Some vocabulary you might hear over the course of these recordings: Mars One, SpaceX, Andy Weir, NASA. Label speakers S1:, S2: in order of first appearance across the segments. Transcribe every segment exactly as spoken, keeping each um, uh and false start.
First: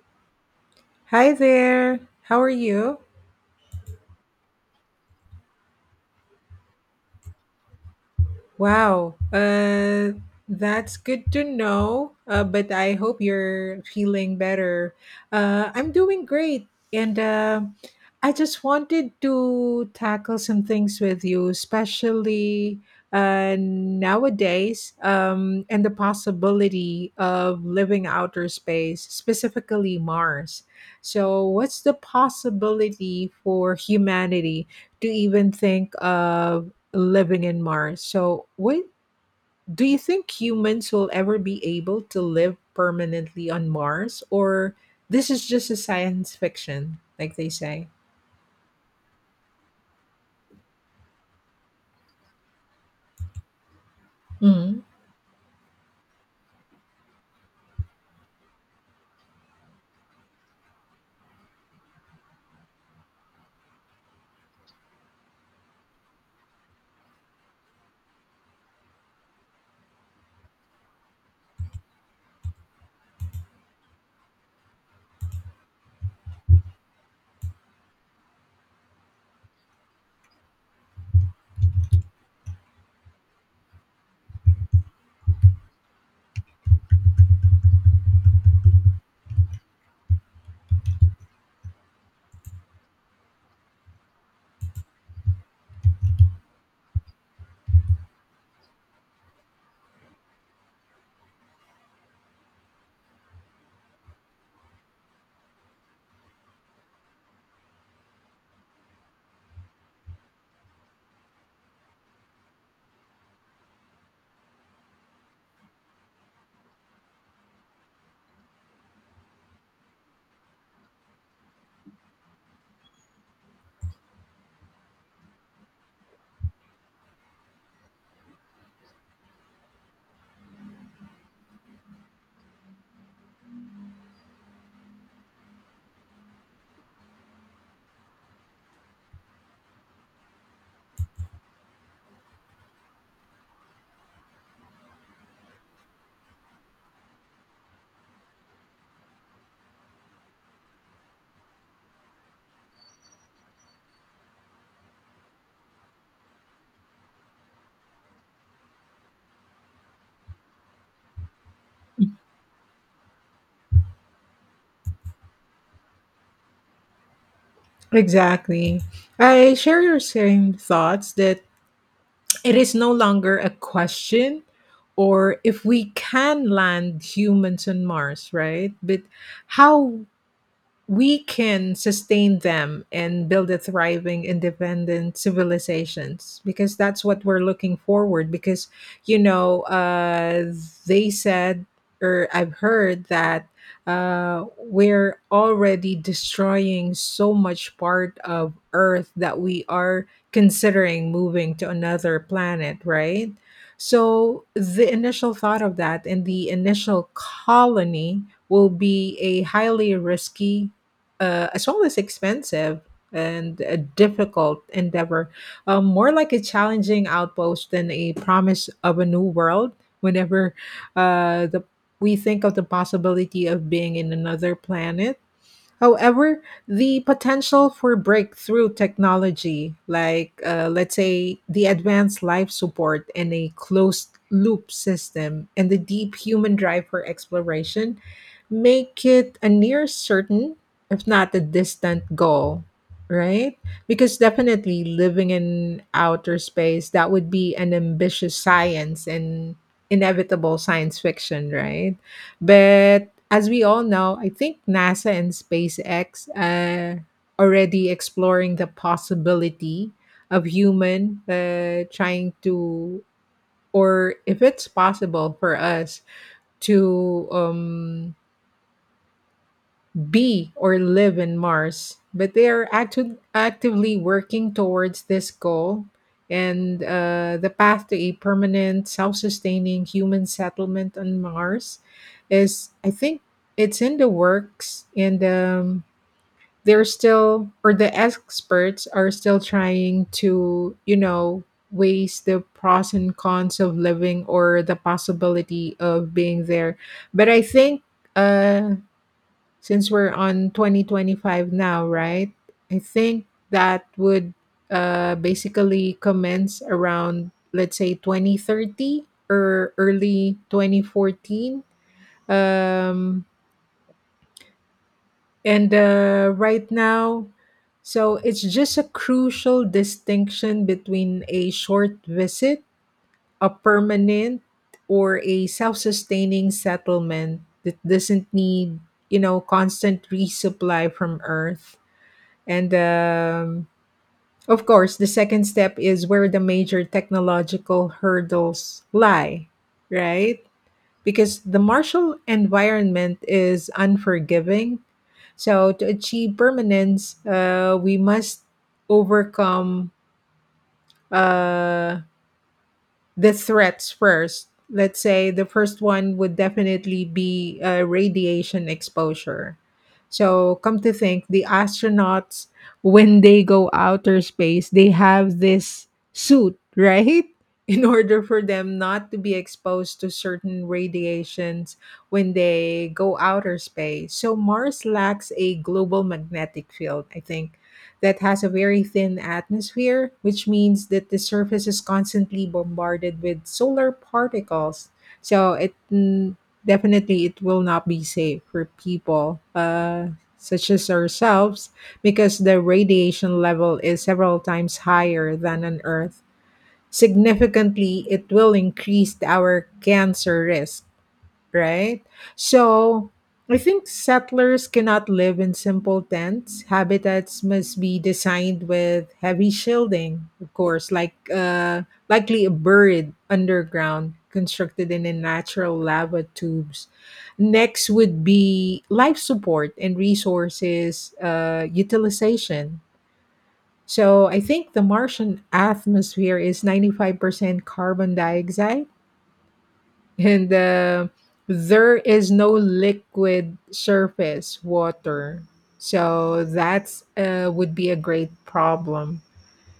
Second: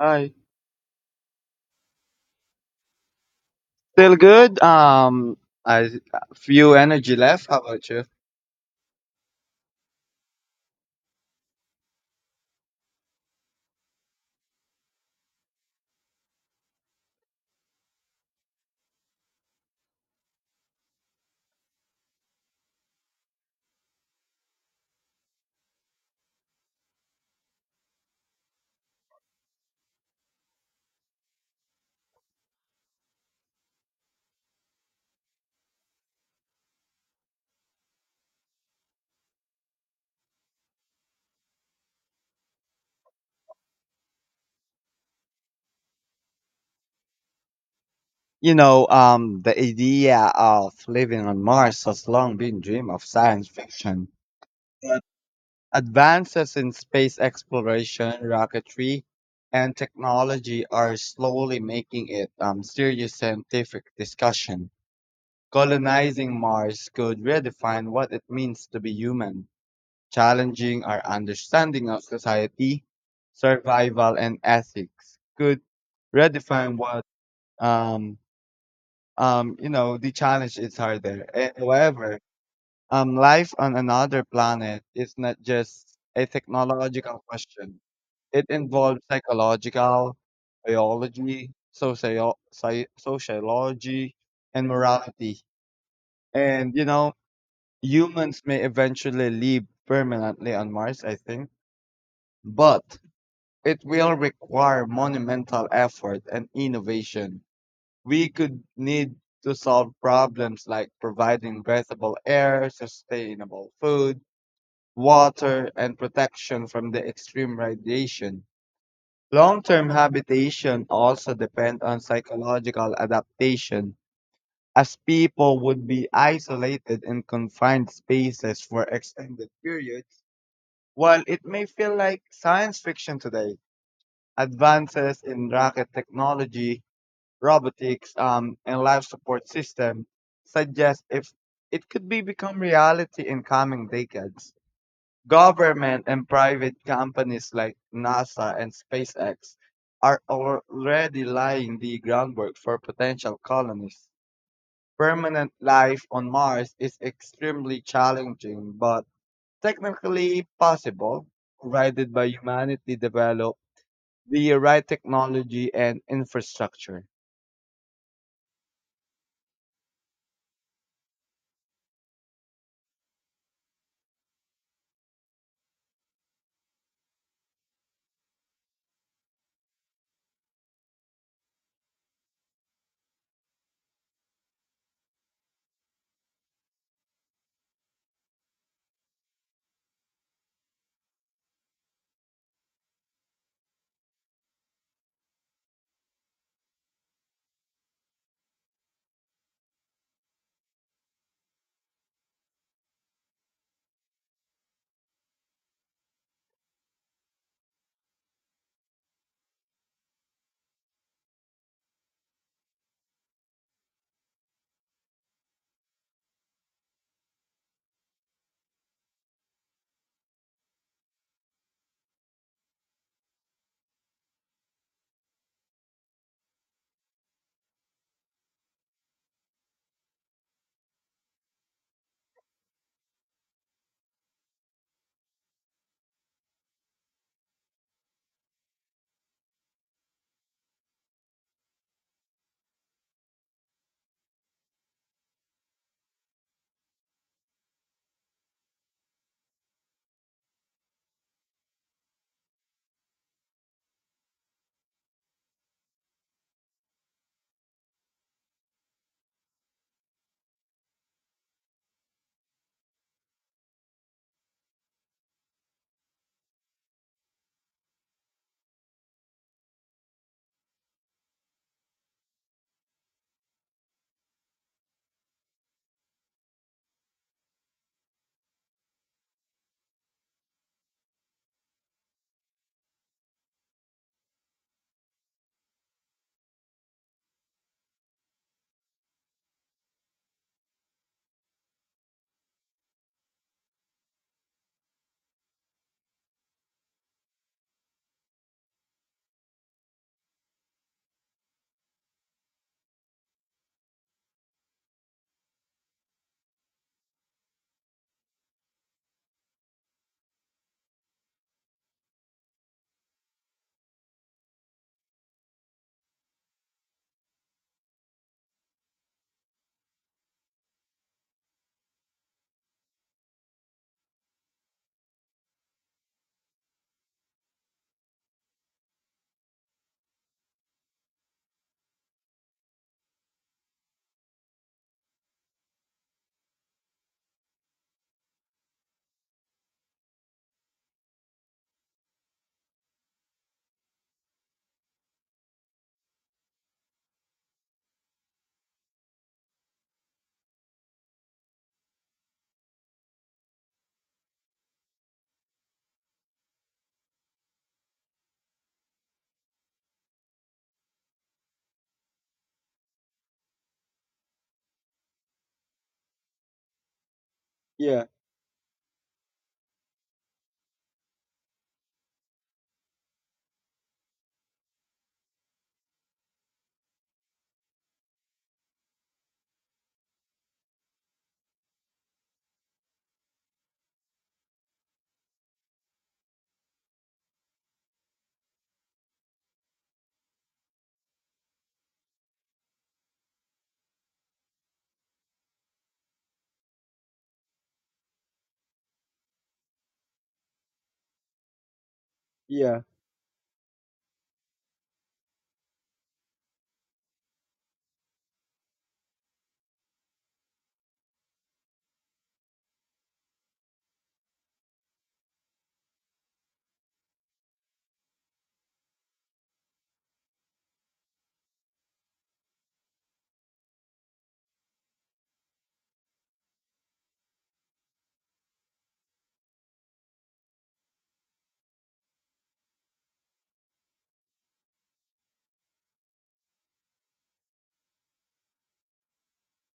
S1: Hi.
S2: Hi there. How are you?
S1: Feel good. Um, I few energy left. How about you?
S2: Wow, uh, that's good to know. Uh, but I hope you're feeling better. Uh, I'm doing great, and uh, I just wanted to tackle some things with you, especially uh, nowadays, um, and the possibility of living outer space, specifically Mars. So, what's the possibility for humanity to even think of living in Mars? So, what do you think? Humans will ever be able to live permanently on Mars, or this is just a science fiction, like they say?
S1: You know, um, the idea of living on Mars has long been dream of science fiction.
S2: Mm,
S1: But advances in space exploration, rocketry, and technology are slowly making it um serious scientific discussion. Colonizing Mars could redefine what it means to be human, challenging our understanding of society, survival, and ethics. Could redefine what um um you know the challenge is harder. Eh, However, um life on another planet is not just a technological question. It involves psychological, biology, socio- sci- sociology, and morality. And you know, Humans may eventually live permanently on Mars, I think, but it will require monumental effort and innovation. We could need to solve problems like providing breathable air, sustainable food, water, and protection from the extreme radiation. Long-term habitation also depend on psychological adaptation, as people would be isolated in confined spaces for extended periods. While it may feel like science fiction today, advances in rocket technology, robotics, um, and life support system suggest if it could be become reality in coming decades. Government and private companies like NASA and SpaceX are already laying the groundwork for potential colonies. Permanent life on Mars is extremely challenging, but technically possible, provided by humanity develop the right technology and infrastructure.
S2: exactly. I share your same thoughts that it is no longer a question or if we can land humans on Mars, right? But how we can sustain them and build a thriving independent civilizations, because that's what we're looking forward, because you know uh, they said or I've heard that uh, we're already destroying so much part of earth that we are considering moving to another planet, right? So the initial thought of that and the initial colony will be a highly risky, uh, as well as expensive and a difficult endeavor, um, more like a challenging outpost than a promise of a new world. Whenever uh, the we think of the possibility of being in another planet, however, the potential for breakthrough technology, like uh, let's say the advanced life support and a closed loop system, and the deep human drive for exploration, make it a near certain, if not a distant goal, right? Because definitely living in outer space, that would be an ambitious science and inevitable science fiction, right? But as we all know, I think NASA and SpaceX uh, already exploring the possibility of human uh, trying to, or if it's possible for us to um, be or live in Mars, but they are actu- actively working towards this goal, and uh, the path to a permanent, self sustaining human settlement on Mars is, I think, it's in the works, and um, they're still, or the experts are still trying to, you know, weigh the pros and cons of living or the possibility of being there. But I think uh since we're on twenty twenty-five now, right? I think that would uh, basically commence around, let's say, twenty thirty or early twenty fourteen. Um, and uh, right now, so it's just a crucial distinction between a short visit, a permanent, or a self sustaining settlement that doesn't need, you know, constant resupply from Earth. And um, Of course, the second step is where the major technological hurdles lie, right? Because the martial environment is unforgiving. So, to achieve permanence, uh, we must overcome Uh, the threats first. Let's say the first one would definitely be uh, radiation exposure. So, come to think, the astronauts, when they go outer space, they have this suit, right? In
S1: Yeah,
S2: order for them not to be exposed to certain radiations when they go outer space. So, Mars lacks a global magnetic field, I think that has a very thin atmosphere, which means that the surface is constantly bombarded with solar particles. So it mm, definitely it will not be safe for people, uh, such as ourselves, because the radiation level is several times higher than on Earth. Significantly, it will increase our cancer risk, right?
S1: yeah.
S2: So I think settlers cannot live in simple tents. Habitats must be designed with heavy shielding, of course, like uh, likely a buried underground constructed in a natural lava tubes. Next would be life support and resources uh, utilization. So I think the Martian atmosphere is ninety-five percent carbon dioxide, and uh, there is no liquid surface water. So that's uh, would be a great problem.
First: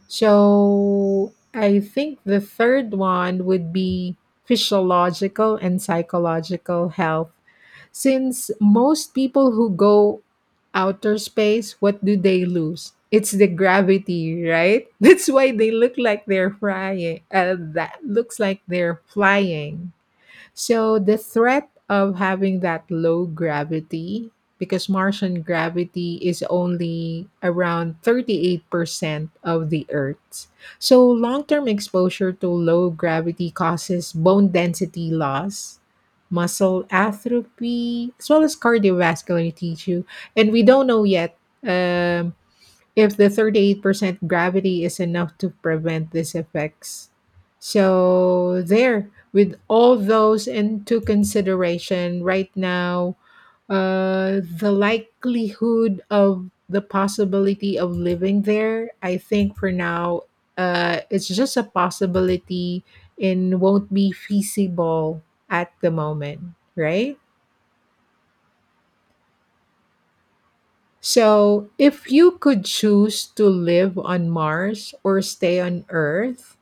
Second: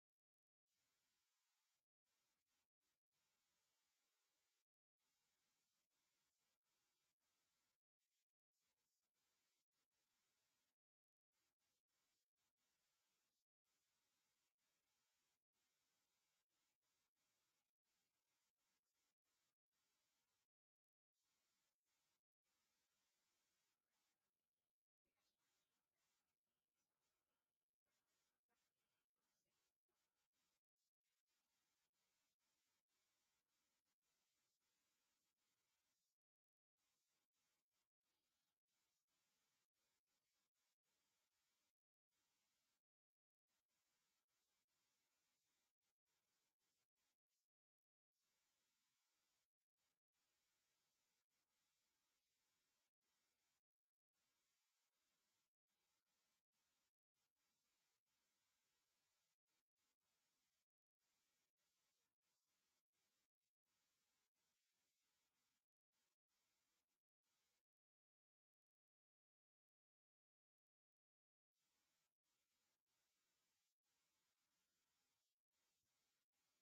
S2: So I think the third one would be physiological and psychological health. Since most people who go outer space, what do they lose? It's the gravity, right? That's why they look like they're flying. Uh, that looks like they're flying, so the threat of having that low gravity, because Martian gravity is only around thirty-eight percent of the Earth's. So long term exposure to low gravity causes bone density loss, muscle atrophy, as well as cardiovascular tissue. And we don't know yet. Um, if the thirty-eight percent gravity is enough to prevent these effects. So, there, with all those into consideration right now, uh, the likelihood of the possibility of living there, I think for now, uh, it's just a possibility and won't be feasible at the moment, right? So, if you could choose to live on Mars or stay on Earth,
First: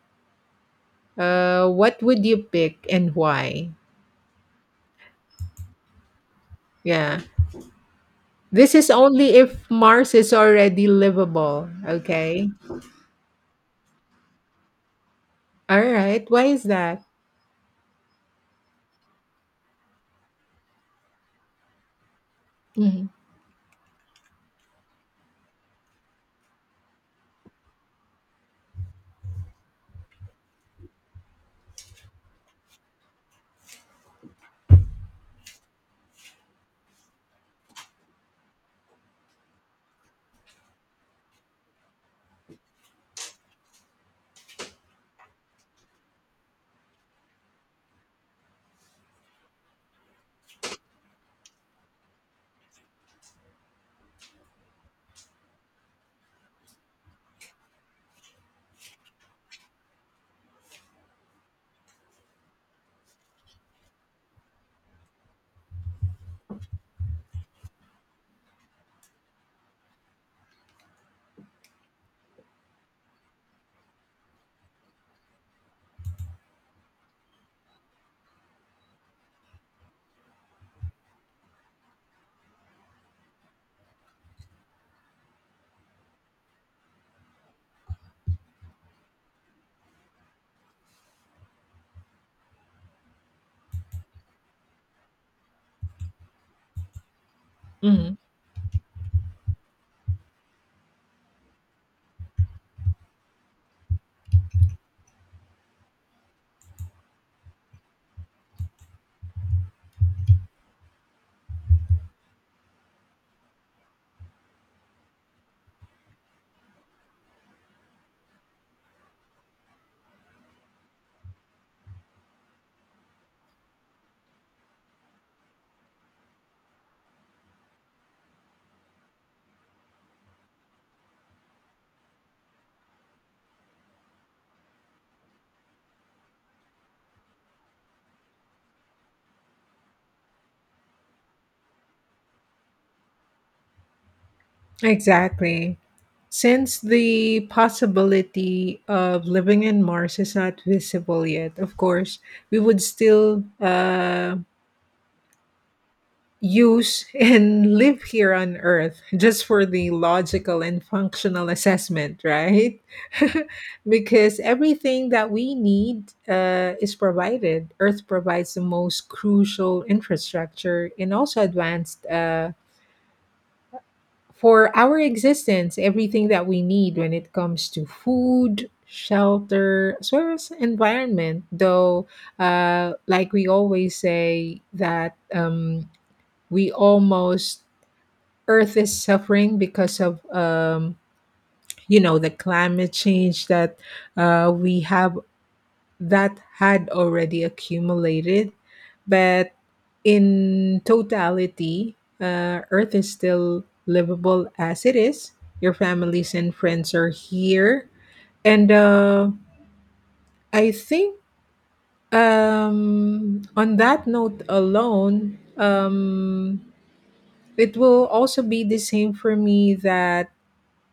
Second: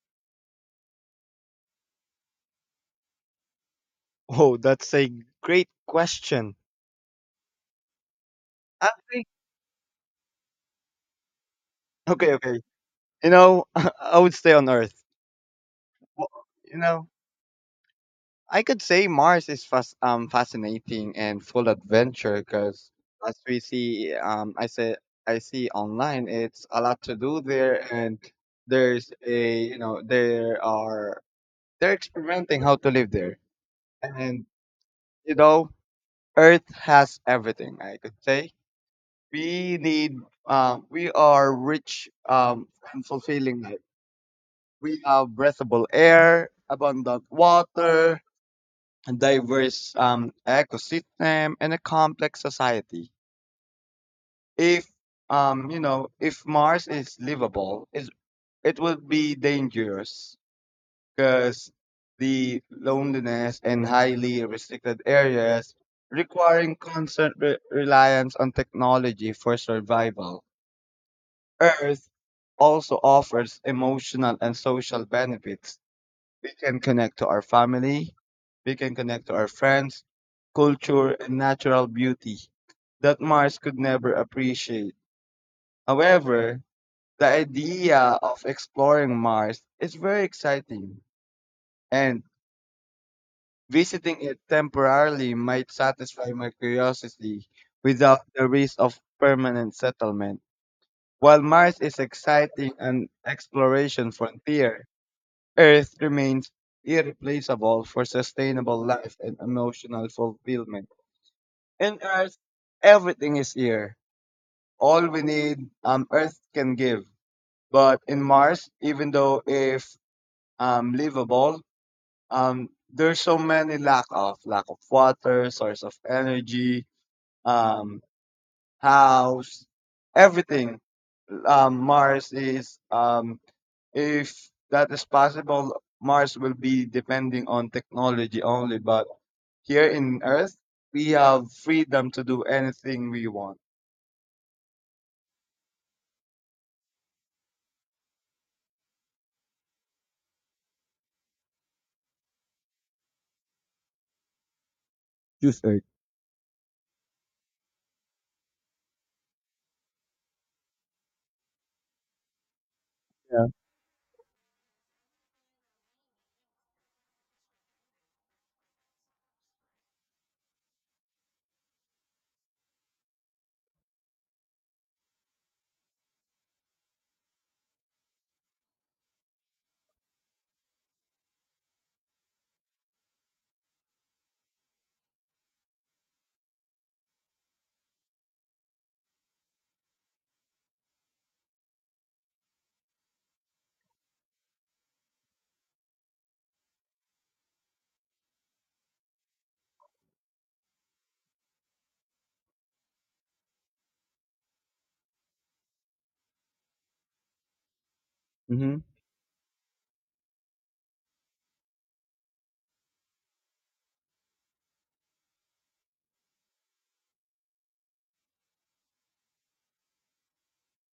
S2: uh, what would you pick and why?
S1: Oh, that's a great question.
S2: Yeah. This is
S1: Actually,
S2: only if Mars is already livable.
S1: okay,
S2: Okay.
S1: okay. You know, I would stay on Earth.
S2: All right.
S1: Well,
S2: Why is
S1: you
S2: that?
S1: know, I could say Mars is fas um fascinating and full adventure because
S2: Mhm.
S1: as we see, um, I say I see online, it's a lot to do there, and there's a you know there are they're experimenting how to live there, and you know, Earth has everything. I could say we need, uh, we are rich, um, and fulfilling life. We have breathable air, abundant water, a diverse um, ecosystem, and a complex society. If, um, You know, if Mars is livable, is it would be dangerous because the loneliness and highly restricted areas requiring constant re- reliance on technology for survival. Earth also offers emotional and social benefits. We can connect to our family, we can connect to our friends, culture, and natural beauty that Mars could never appreciate. However, the idea of exploring Mars is very exciting, and visiting it temporarily might satisfy my curiosity
S2: Mhm.
S1: without the risk of permanent settlement. While Mars is exciting and exploration frontier, Earth remains irreplaceable for sustainable life and emotional fulfillment. In Earth, everything is here. All we need, um, Earth can give. But in Mars, even though if um, livable, um, there's so many lack of lack of water, source of energy, um, house, everything. Um, Mars is um, If that is possible, Mars will be depending on technology only, but here in Earth, we have freedom to do anything we want.
S2: Exactly. Since the possibility of living in Mars is not visible yet, of course, we would still uh,
S1: Choose Earth.
S2: use and live here on earth just for the logical and functional assessment, right?
S1: Yeah.
S2: Because everything that we need uh, is provided. Earth provides the most crucial infrastructure and also advanced, uh, for our existence, everything that we need when it comes to food, shelter, as well as environment, though uh, like we always say that um, we almost Earth is suffering because of um, you know, the climate change that uh, we have, that had already accumulated, but in totality, uh, Earth is still livable as it is. Your families and friends are here, and
S1: Mm-hmm.
S2: uh, I think um, on that note alone, um, it will also be the same for me that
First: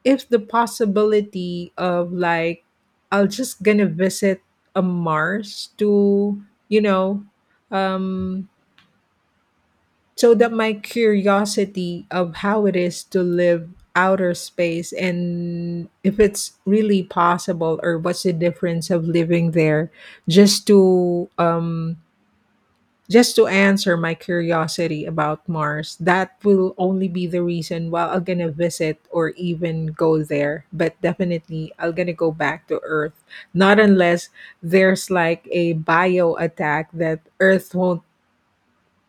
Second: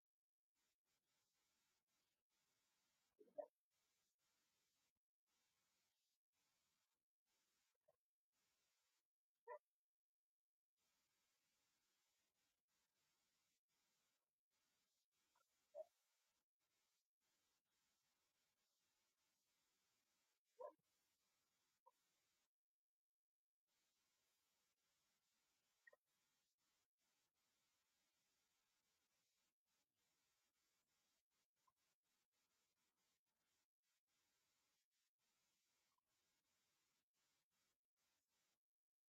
S2: if the possibility of like I'll just gonna visit a mars to, you know, um so that my curiosity of how it is to live outer space and if it's really possible or what's the difference of living there, just to um just to answer my curiosity about Mars, that will only be the reason why I'm gonna visit or even go there. But definitely, I'm gonna go back to Earth. Not unless there's like a bio attack that Earth won't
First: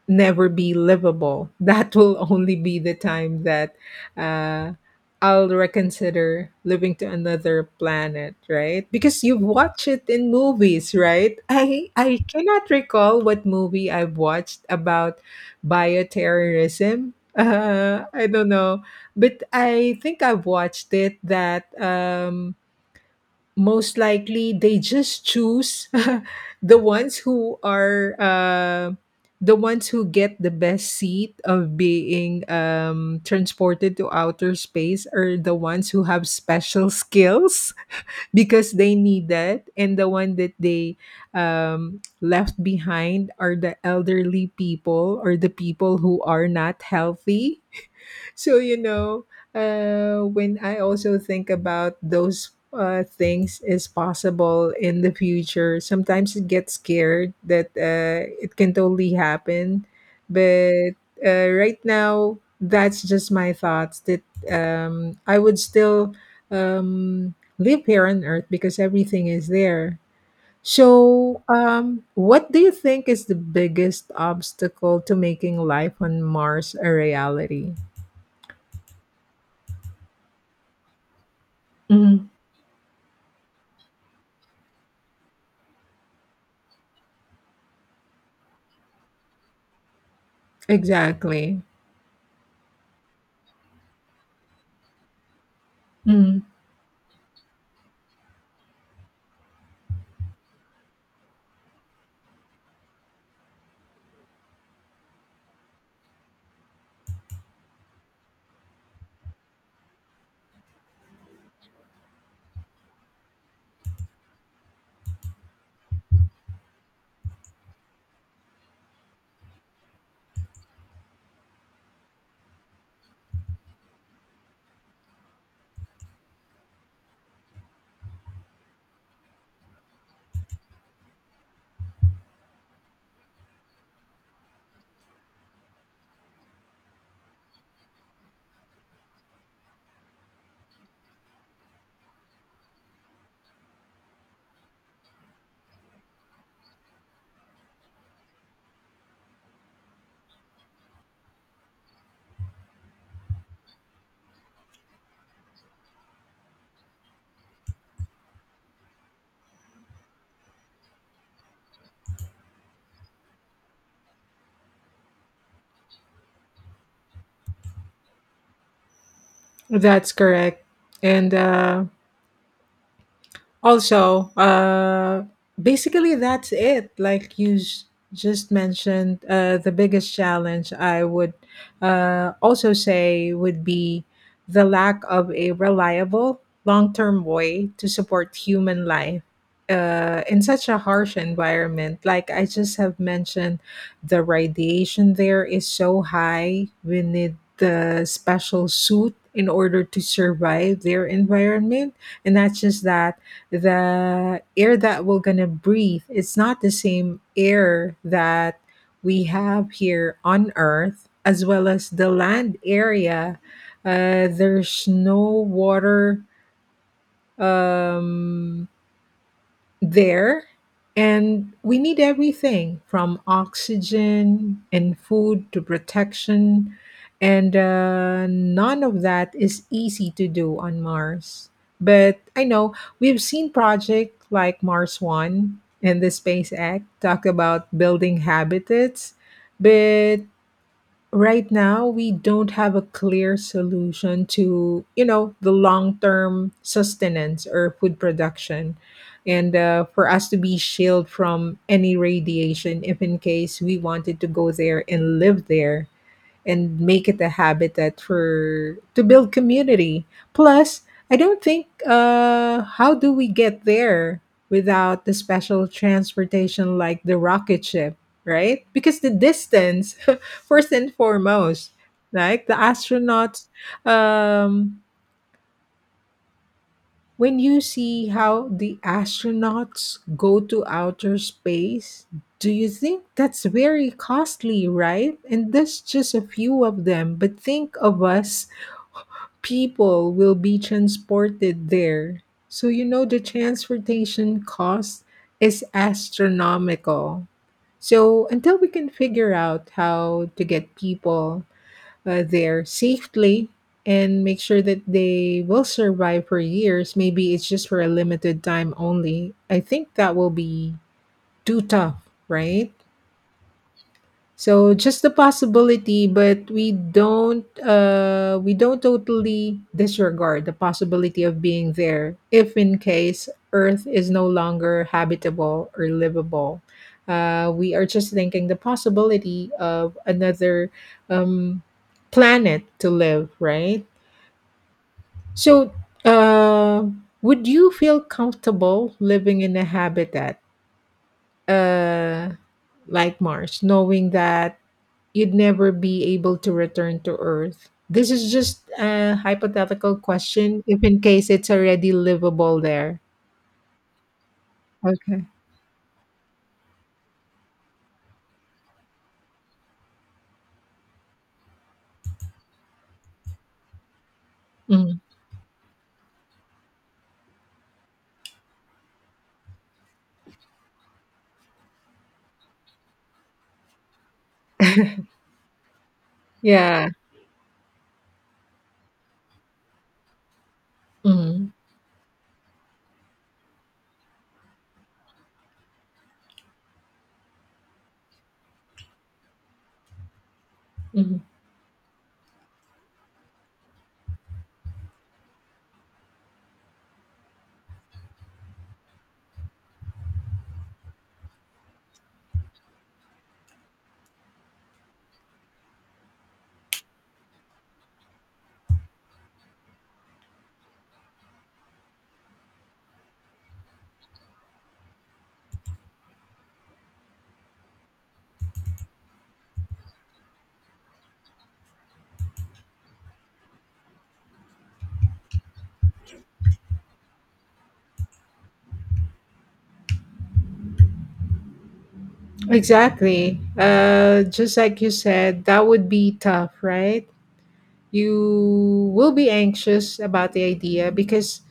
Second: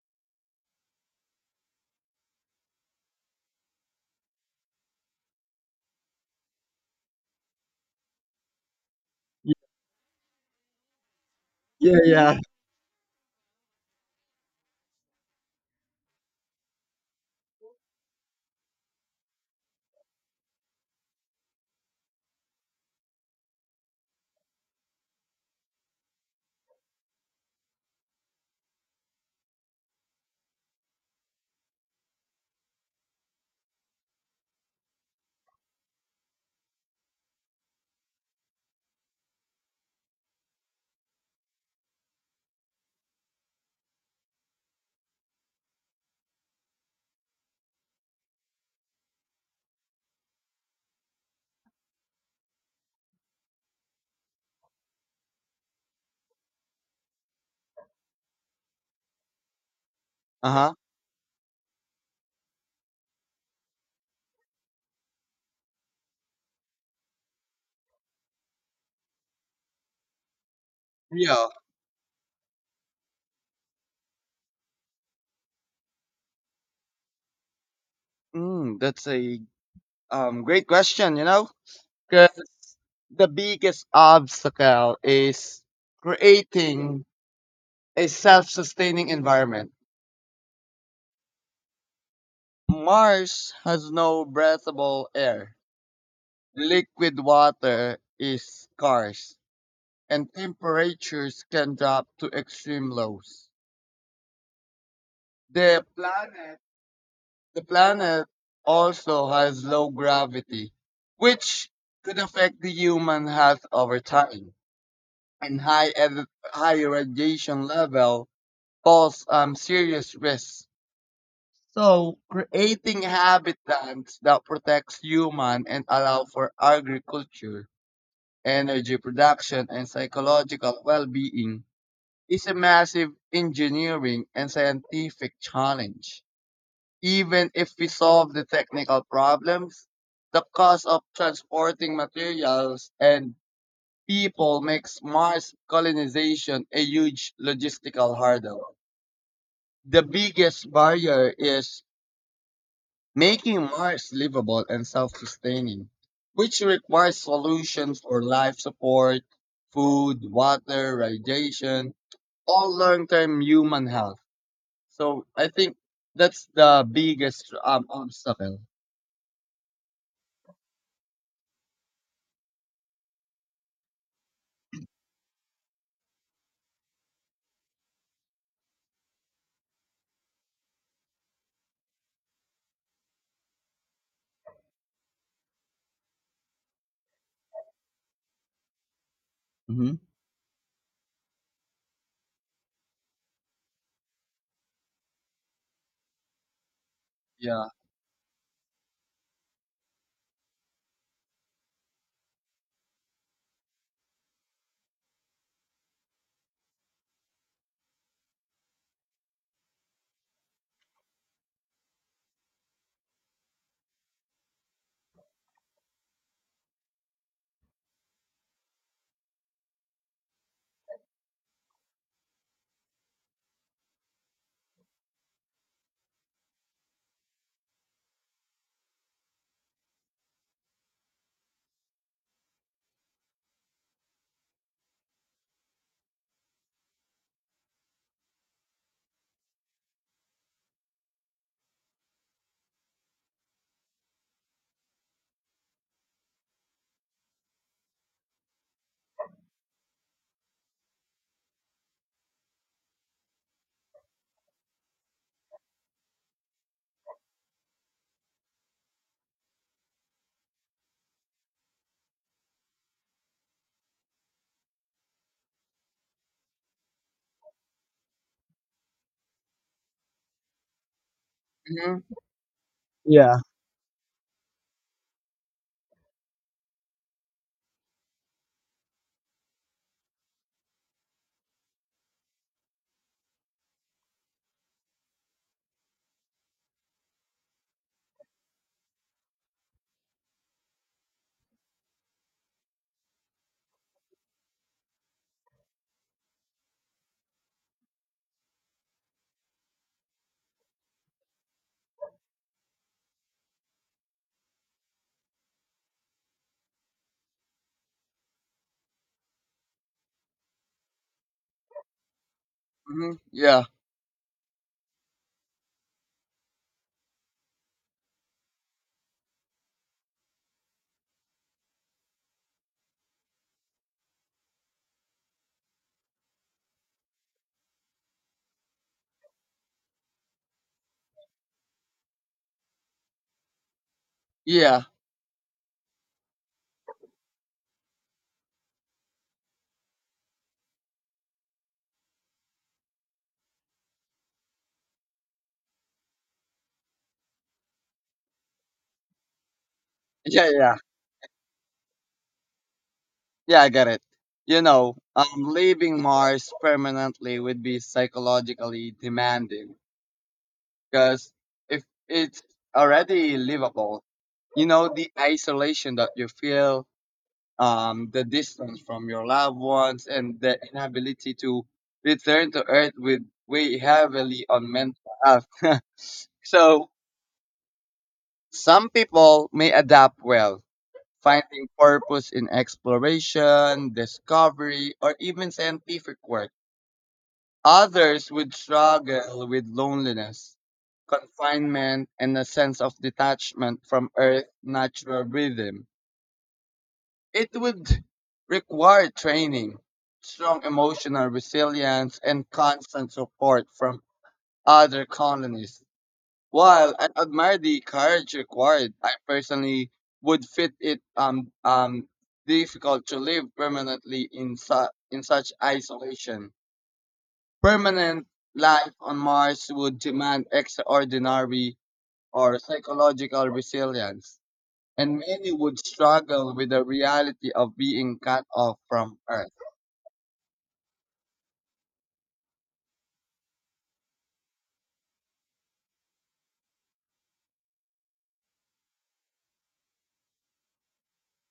S2: never be livable. That will only be the time that uh, I'll reconsider living to another planet, right? Because you
S1: Y-
S2: watch it in movies, right? I
S1: Yeah,
S2: I
S1: yeah.
S2: cannot recall what movie I've watched about bioterrorism. Uh, I don't know, but I think I've watched it that. Um, most likely they just choose the ones who are uh, the ones who get the best seat of being um, transported to outer space are the ones who have special skills because they need that, and the one that they um, left behind are the elderly people or the people who are not healthy. So, you know, uh, when I also think about those uh, things is possible in the future, sometimes it gets scared that uh, it can totally happen.
S1: Uh huh.
S2: But uh, right now, that's just my thoughts that um, I would still um, live here on Earth because everything is there. So,
S1: Yeah.
S2: um, what do you think is the biggest obstacle to making life on Mars a reality?
S1: Mm, that's a um great question. You know,
S2: Mhm.
S1: because the biggest obstacle is creating a self-sustaining environment.
S2: Exactly.
S1: Mars has no breathable air.
S2: Mm,
S1: Liquid water is scarce, and temperatures can drop to extreme lows. The planet, the planet also has low gravity, which could affect the human health over time. And high ed- high radiation level pose um, serious risks. So, creating habitats that protects human and allow for agriculture, energy production, and psychological well being is a massive engineering and scientific challenge. Even if we solve the technical problems, the cost of transporting materials and people makes Mars colonization a huge logistical hurdle. The biggest barrier is making Mars livable and self-sustaining, which requires solutions for life support, food, water, radiation, all long-term human health. So I think that's the biggest um, obstacle.
S2: that's correct. And uh, also, uh, basically that's it. Like you s- just mentioned, uh, the biggest challenge I would uh, also say would be the lack of a reliable long term way to support human life.
S1: Hmm.
S2: Uh, in such a harsh environment, like I just have mentioned, the radiation there is so high. We need
S1: Yeah.
S2: the special suit in order to survive their environment. And not just that, the air that we're going to breathe, it's not the same air that we have here on earth, as well as the land area. Uh, there's no water, um, there, and we need everything from oxygen and food to protection, and uh, none of that is easy to do on mars. But I know we've seen projects like mars one and the space act talk about building habitats, but right now we don't have a clear solution to, you know, the long-term sustenance or food production, and uh, for us to be shielded from any radiation if in case we wanted to go there and live there and make it a habit that for to build community. Plus, I don't think uh how do we get there without the special transportation, like the rocket ship, right? Because the distance first and foremost,
S1: Hmm.
S2: like the
S1: Yeah.
S2: astronauts, um when you see how the astronauts go to outer space, do you think that's very costly, right? And that's just a few of them. But think of us, people will be transported there. So, you know, the transportation cost is astronomical. So, until we can figure out how to get people uh, there safely and make sure that they will survive for years, maybe it's just for a limited time only, I think that will be too tough, right?
S1: Hmm. Yeah,
S2: So just the possibility, but we don't uh we don't totally disregard the possibility of being there if in case Earth is no longer habitable or livable. Uh, we are just thinking the possibility of another um, planet to live, right?
S1: yeah,
S2: So uh, would you feel comfortable living in a habitat uh, like Mars, knowing that you'd never be able to return to Earth? This is just a hypothetical
S1: yeah,
S2: question,
S1: yeah,
S2: if in case it's already livable there.
S1: yeah. I get it. You know,
S2: Okay.
S1: um, Leaving Mars permanently would be psychologically demanding, because if it's already livable, you know
S2: Mhm.
S1: the isolation that you feel, um, the distance from your loved ones, and the inability to return to Earth would weigh heavily on mental health. So
S2: Yeah.
S1: some people may adapt well,
S2: Mhm.
S1: finding purpose in exploration, discovery, or even scientific work. Others would struggle with loneliness,
S2: Mhm.
S1: confinement, and a sense of detachment from Earth's natural rhythm. It would require training, strong emotional resilience, and constant support from other colonies. While I admire the courage required, I personally would fit it um, um, difficult to live permanently in, su- in such isolation. Permanent life on Mars would demand extraordinary or psychological resilience, and many would struggle with the reality of being cut off from Earth.
S2: Exactly. Uh, just like you said, that would be tough, right? You will be anxious about the idea because,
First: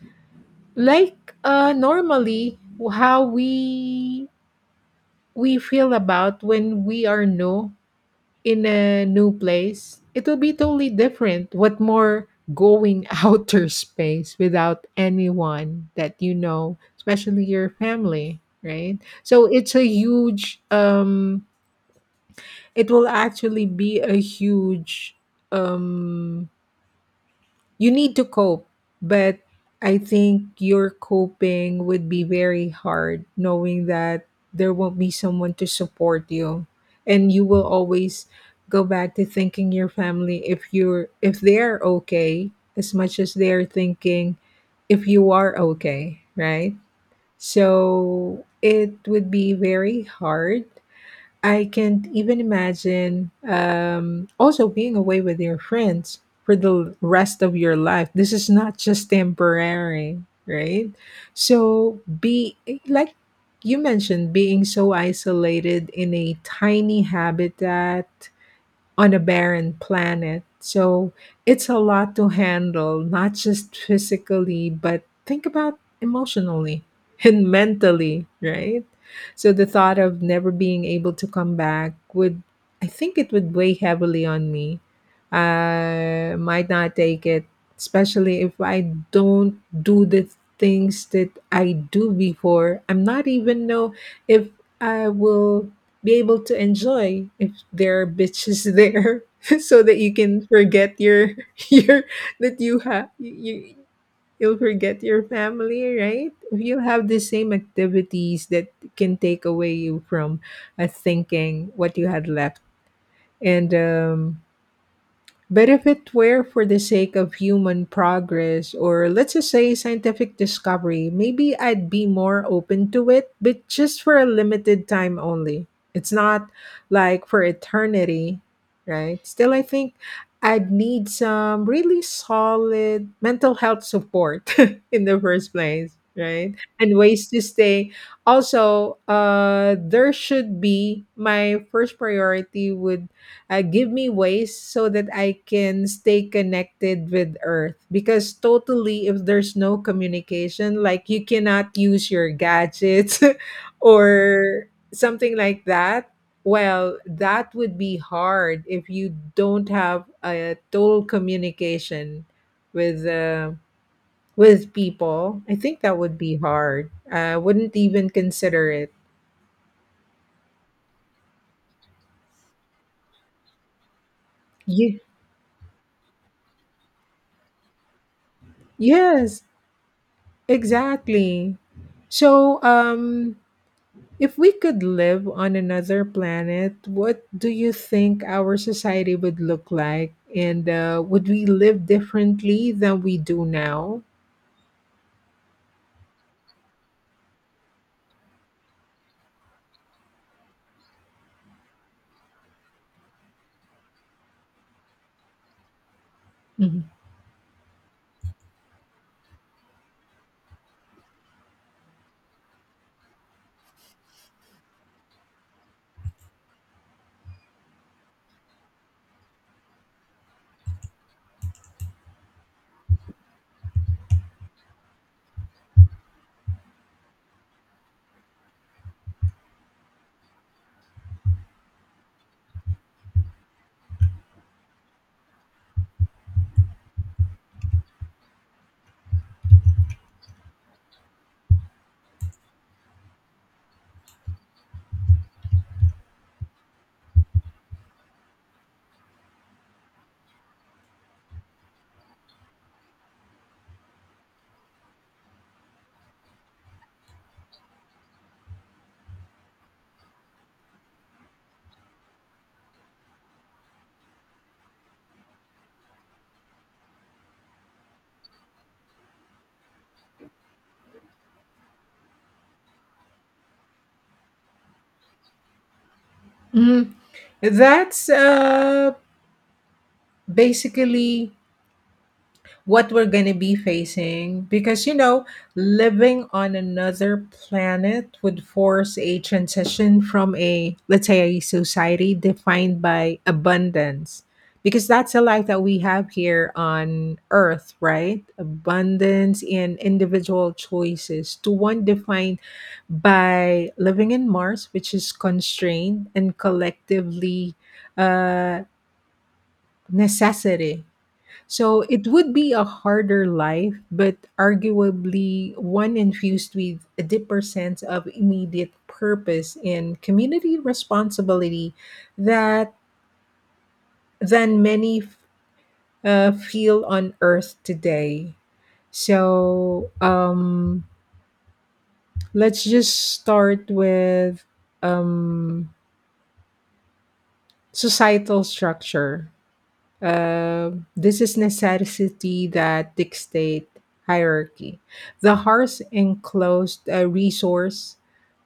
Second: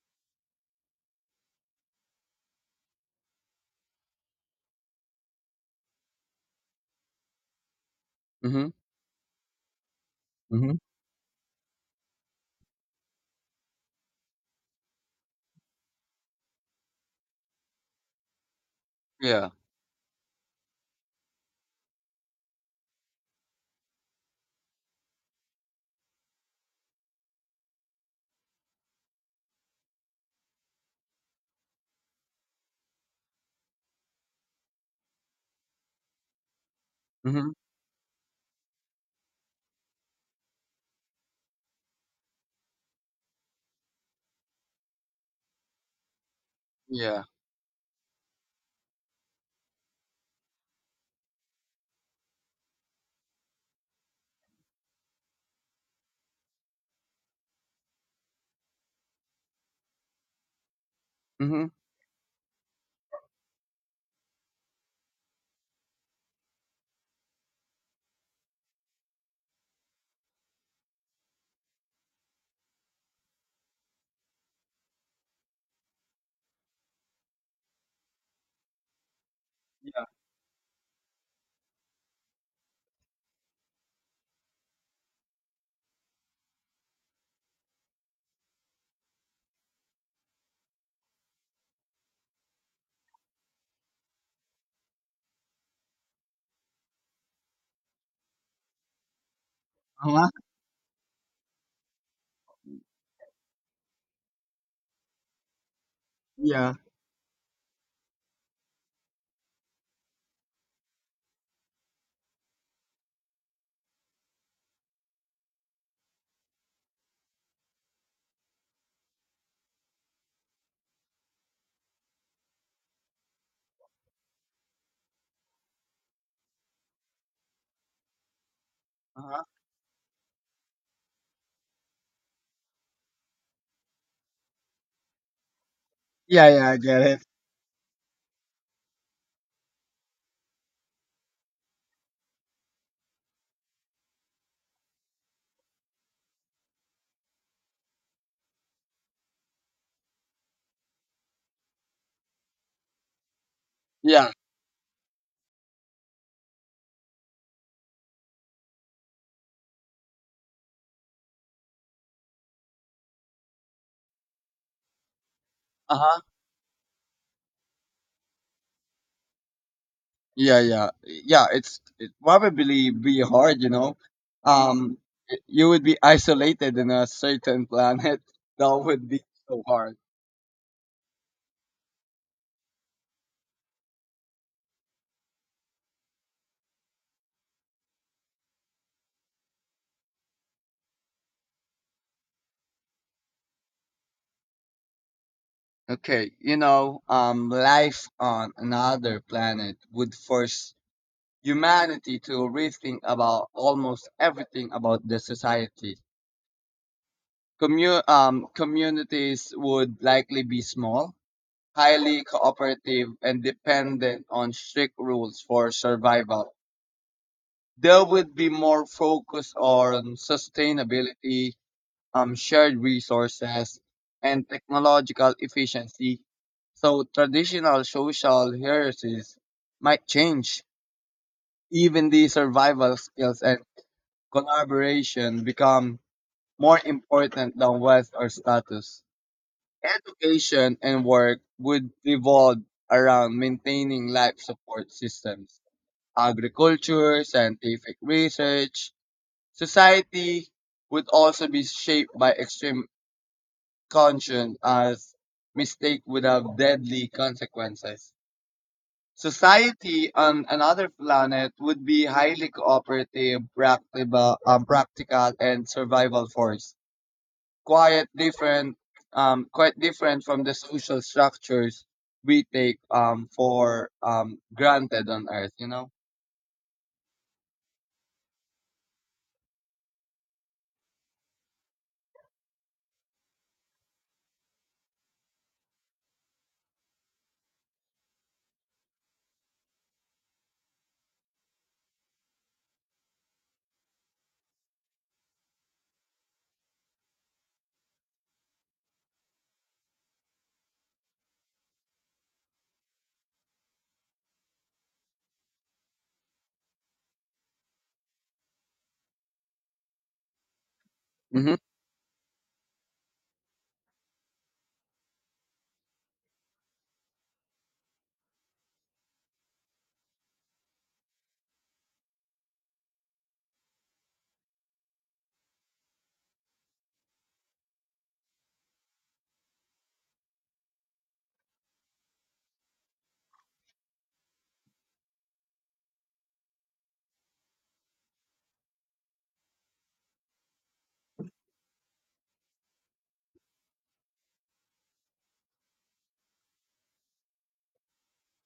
S2: like, uh, normally how we we feel about when we are new in
S1: Mm-hmm.
S2: a new place, it will be
S1: Mm-hmm.
S2: totally different. What more going outer space without anyone that you know, especially your family, right? So
S1: Yeah.
S2: it's a huge um it will actually be a huge um you need to cope, but I think your coping would be very hard knowing that there won't be someone to support you, and you
S1: Mm-hmm.
S2: will always go back to thinking your family if you're if they're okay, as much as they're thinking if you are okay, right?
S1: Yeah.
S2: So it would be very hard. I can't even imagine um, also being away with your friends for the rest of your life. This is not just temporary, right?
S1: Mm-hmm.
S2: So, be like you mentioned, being so isolated in a tiny habitat on a barren planet. So it's a lot to handle, not just physically, but think about emotionally and mentally, right? So the thought
S1: Yeah.
S2: of never being able to come back would, I think it would weigh heavily on me. I might not take it, especially if I don't do the things that I do before. I'm not even know if I will be able to enjoy if there are bitches there so that you
S1: Uh-huh.
S2: can forget your your that you have you you'll forget your family, right? If
S1: Yeah.
S2: you have the same activities that can take away you from uh, thinking what you had left, and um but if it were for the sake of human progress, or let's just say scientific discovery, maybe I'd be more open to it, but just for a limited time only. It's not like for eternity, right?
S1: Uh-huh.
S2: Still, I think I'd need some really solid mental health support in the first place,
S1: Yeah.
S2: right?
S1: Yeah. I
S2: And
S1: get it.
S2: ways to stay. Also, uh, there should be my first priority would uh, give me ways so that I can stay connected with Earth. Because totally, if there's no communication, like you cannot use your gadgets
S1: Yeah.
S2: or something like that, well, that would be hard if you don't have a total communication with. Uh, with people, I think
S1: Uh
S2: that would
S1: huh.
S2: be hard. I wouldn't even consider it.
S1: Yeah. Yeah. Yeah. It's it probably be hard, you know. Um,
S2: You,
S1: y- you would be isolated in a certain planet. That would be
S2: yes,
S1: so hard.
S2: exactly. So, um, if we could live on another planet, what do you think our society would look like? And uh, would we live differently than we do now?
S1: Okay, you know, um, life on another planet would force humanity to rethink about almost everything about the society.
S2: Mhm.
S1: Commu- um, communities would likely be small, highly cooperative, and dependent on strict rules for survival. There would be more focus on sustainability, um, shared resources, and technological efficiency. So traditional social hierarchies might change. Even the survival skills and collaboration become more important than wealth or status. Education and work would revolve around maintaining life support systems. Agriculture, scientific research, society would also be shaped by extreme conscience as mistake without deadly consequences. Society on another planet would be highly cooperative, practical, um, practical and survival force. Quite different, um, Quite different from the social structures we take um, for um, granted on Earth. You know.
S2: Mhm. That's uh, basically what we're going to be facing, because you know, living on another planet would force a transition from, a let's say, a society defined by abundance, because that's the life that we have here on Earth, right? Abundance and individual choices to one defined by living in Mars, which is constrained and collectively uh necessity.
S1: Hmm.
S2: So it would be a harder life, but arguably one infused with a deeper sense of immediate purpose and community responsibility, that than many uh, feel on Earth today. So um, let's just start with um, societal structure. Um, this is necessity that dictate hierarchy. The harsh enclosed uh, resource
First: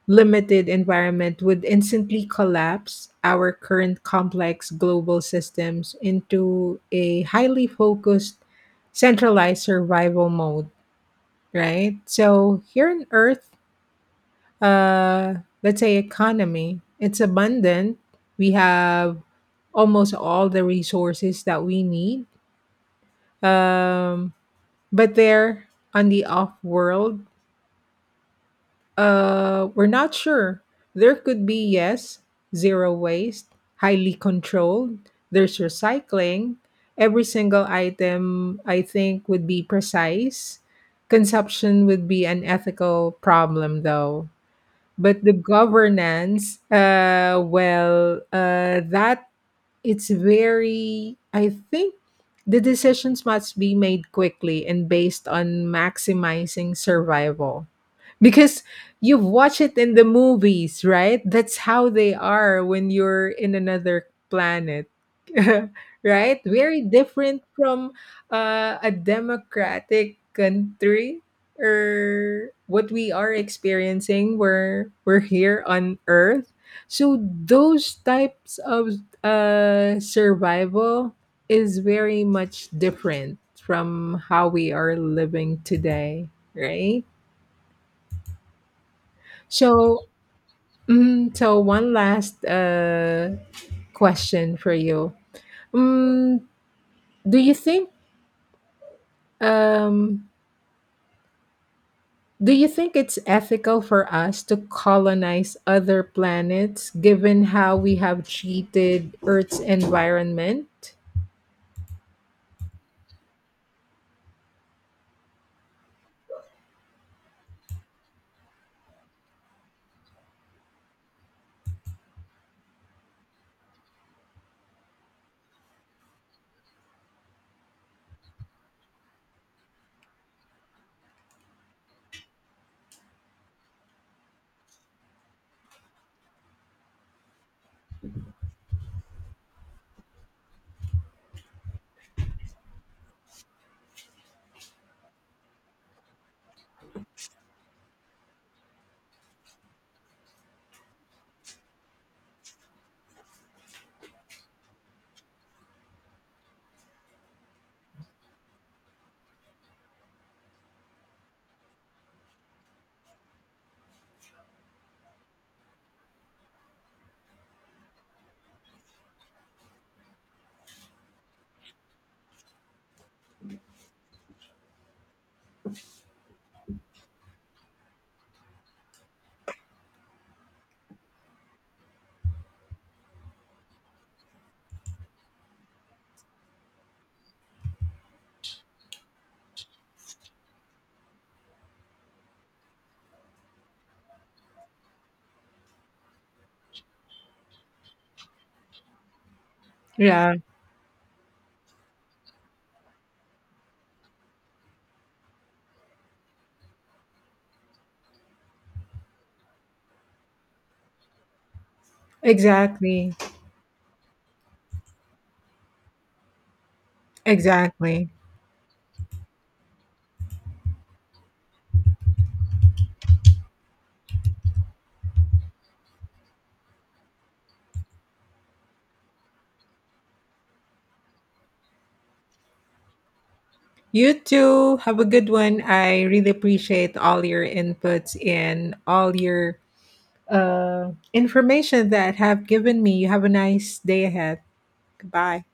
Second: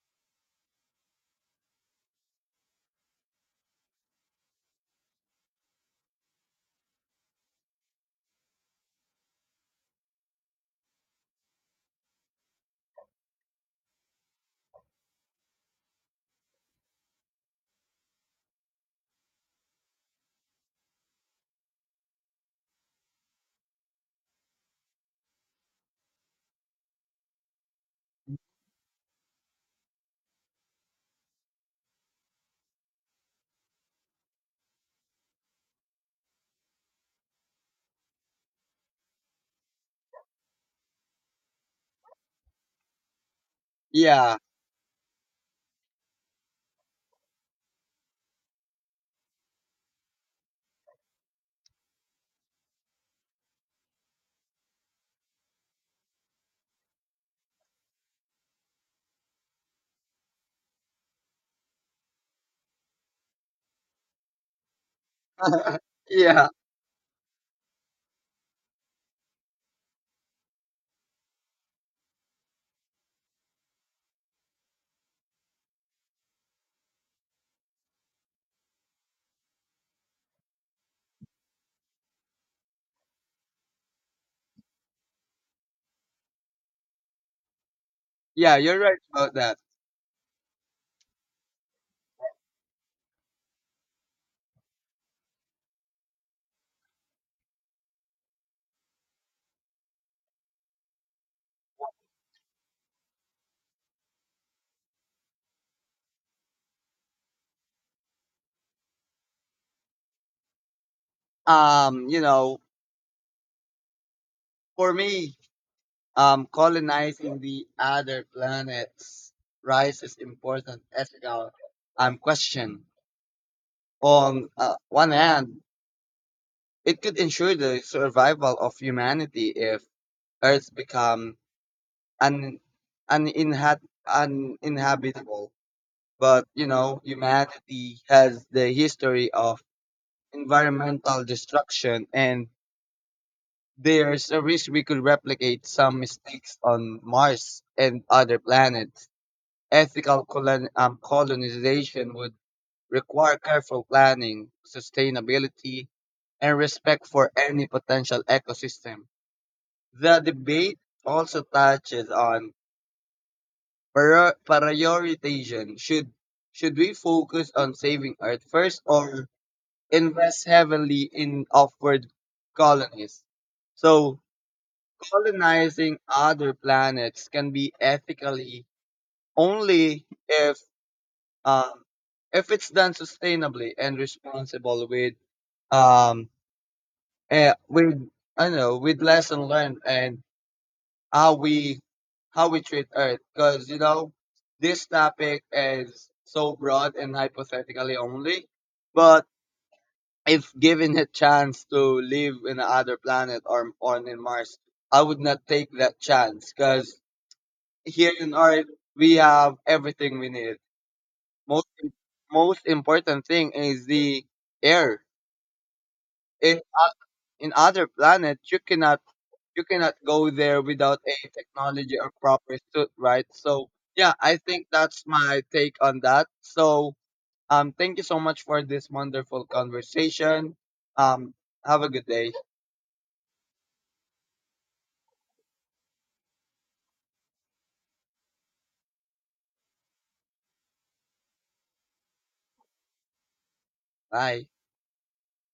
S2: limited environment would instantly collapse our current complex global systems into a highly focused, centralized survival mode. Right, so here on Earth, uh let's say economy, it's abundant. We have almost all the resources that we need, um, but there on the off world, uh, we're not sure. There could be, yes, zero waste, highly controlled. There's recycling. Every single item I think would be precise. Consumption would be an ethical problem though.
S1: Yeah,
S2: But the governance, uh, well, uh, that it's very, I think the decisions must be made quickly and based on maximizing survival. Because you've watched it in the movies, right? That's how they are when you're in another planet. Right?
S1: yeah,
S2: Very different from uh, a democratic country or what we are experiencing. We're we're here on Earth. So those types of uh, survival is very much different from how we are living today, right?
S1: yeah. You're right about that.
S2: So, mm, so one last uh, question for you: mm, do you think um, do you think it's ethical for us to colonize other planets, given how we have treated Earth's environment?
S1: Um, you know, for me, um, colonizing the other planets raises important ethical um, question. On uh, one hand, it could ensure the survival of humanity if Earth become un- uninha- uninhabitable. But you know, humanity has the history of environmental destruction, and there's a risk we could replicate some mistakes on Mars and other planets. Ethical colon, um, colonization would require careful planning, sustainability, and respect for any potential ecosystem. The debate also touches on prior- prioritization. Should should we focus on saving Earth first or invest heavily in upward colonies? So colonizing other planets can be ethically only if, Um, if it's done sustainably and responsible with um eh, with I don't know, with lesson learned and how we how we treat Earth, because you know this topic is so broad and hypothetically only, but
S2: Yeah.
S1: if given a chance to live in another planet or on in Mars, I would not take that chance because here in Earth we have everything we need. Most im- Most
S2: Exactly.
S1: important thing is the air. In oth- in other
S2: Exactly.
S1: planets, you cannot you cannot go there without a technology or proper suit, right? So yeah, I think that's my take on that. So um, thank you so much for this wonderful conversation. Um, have a good day.
S2: You too. Have a good one. I really appreciate all your inputs and all your uh, information that have given me. You have a nice day ahead.
S1: Bye.
S2: Goodbye.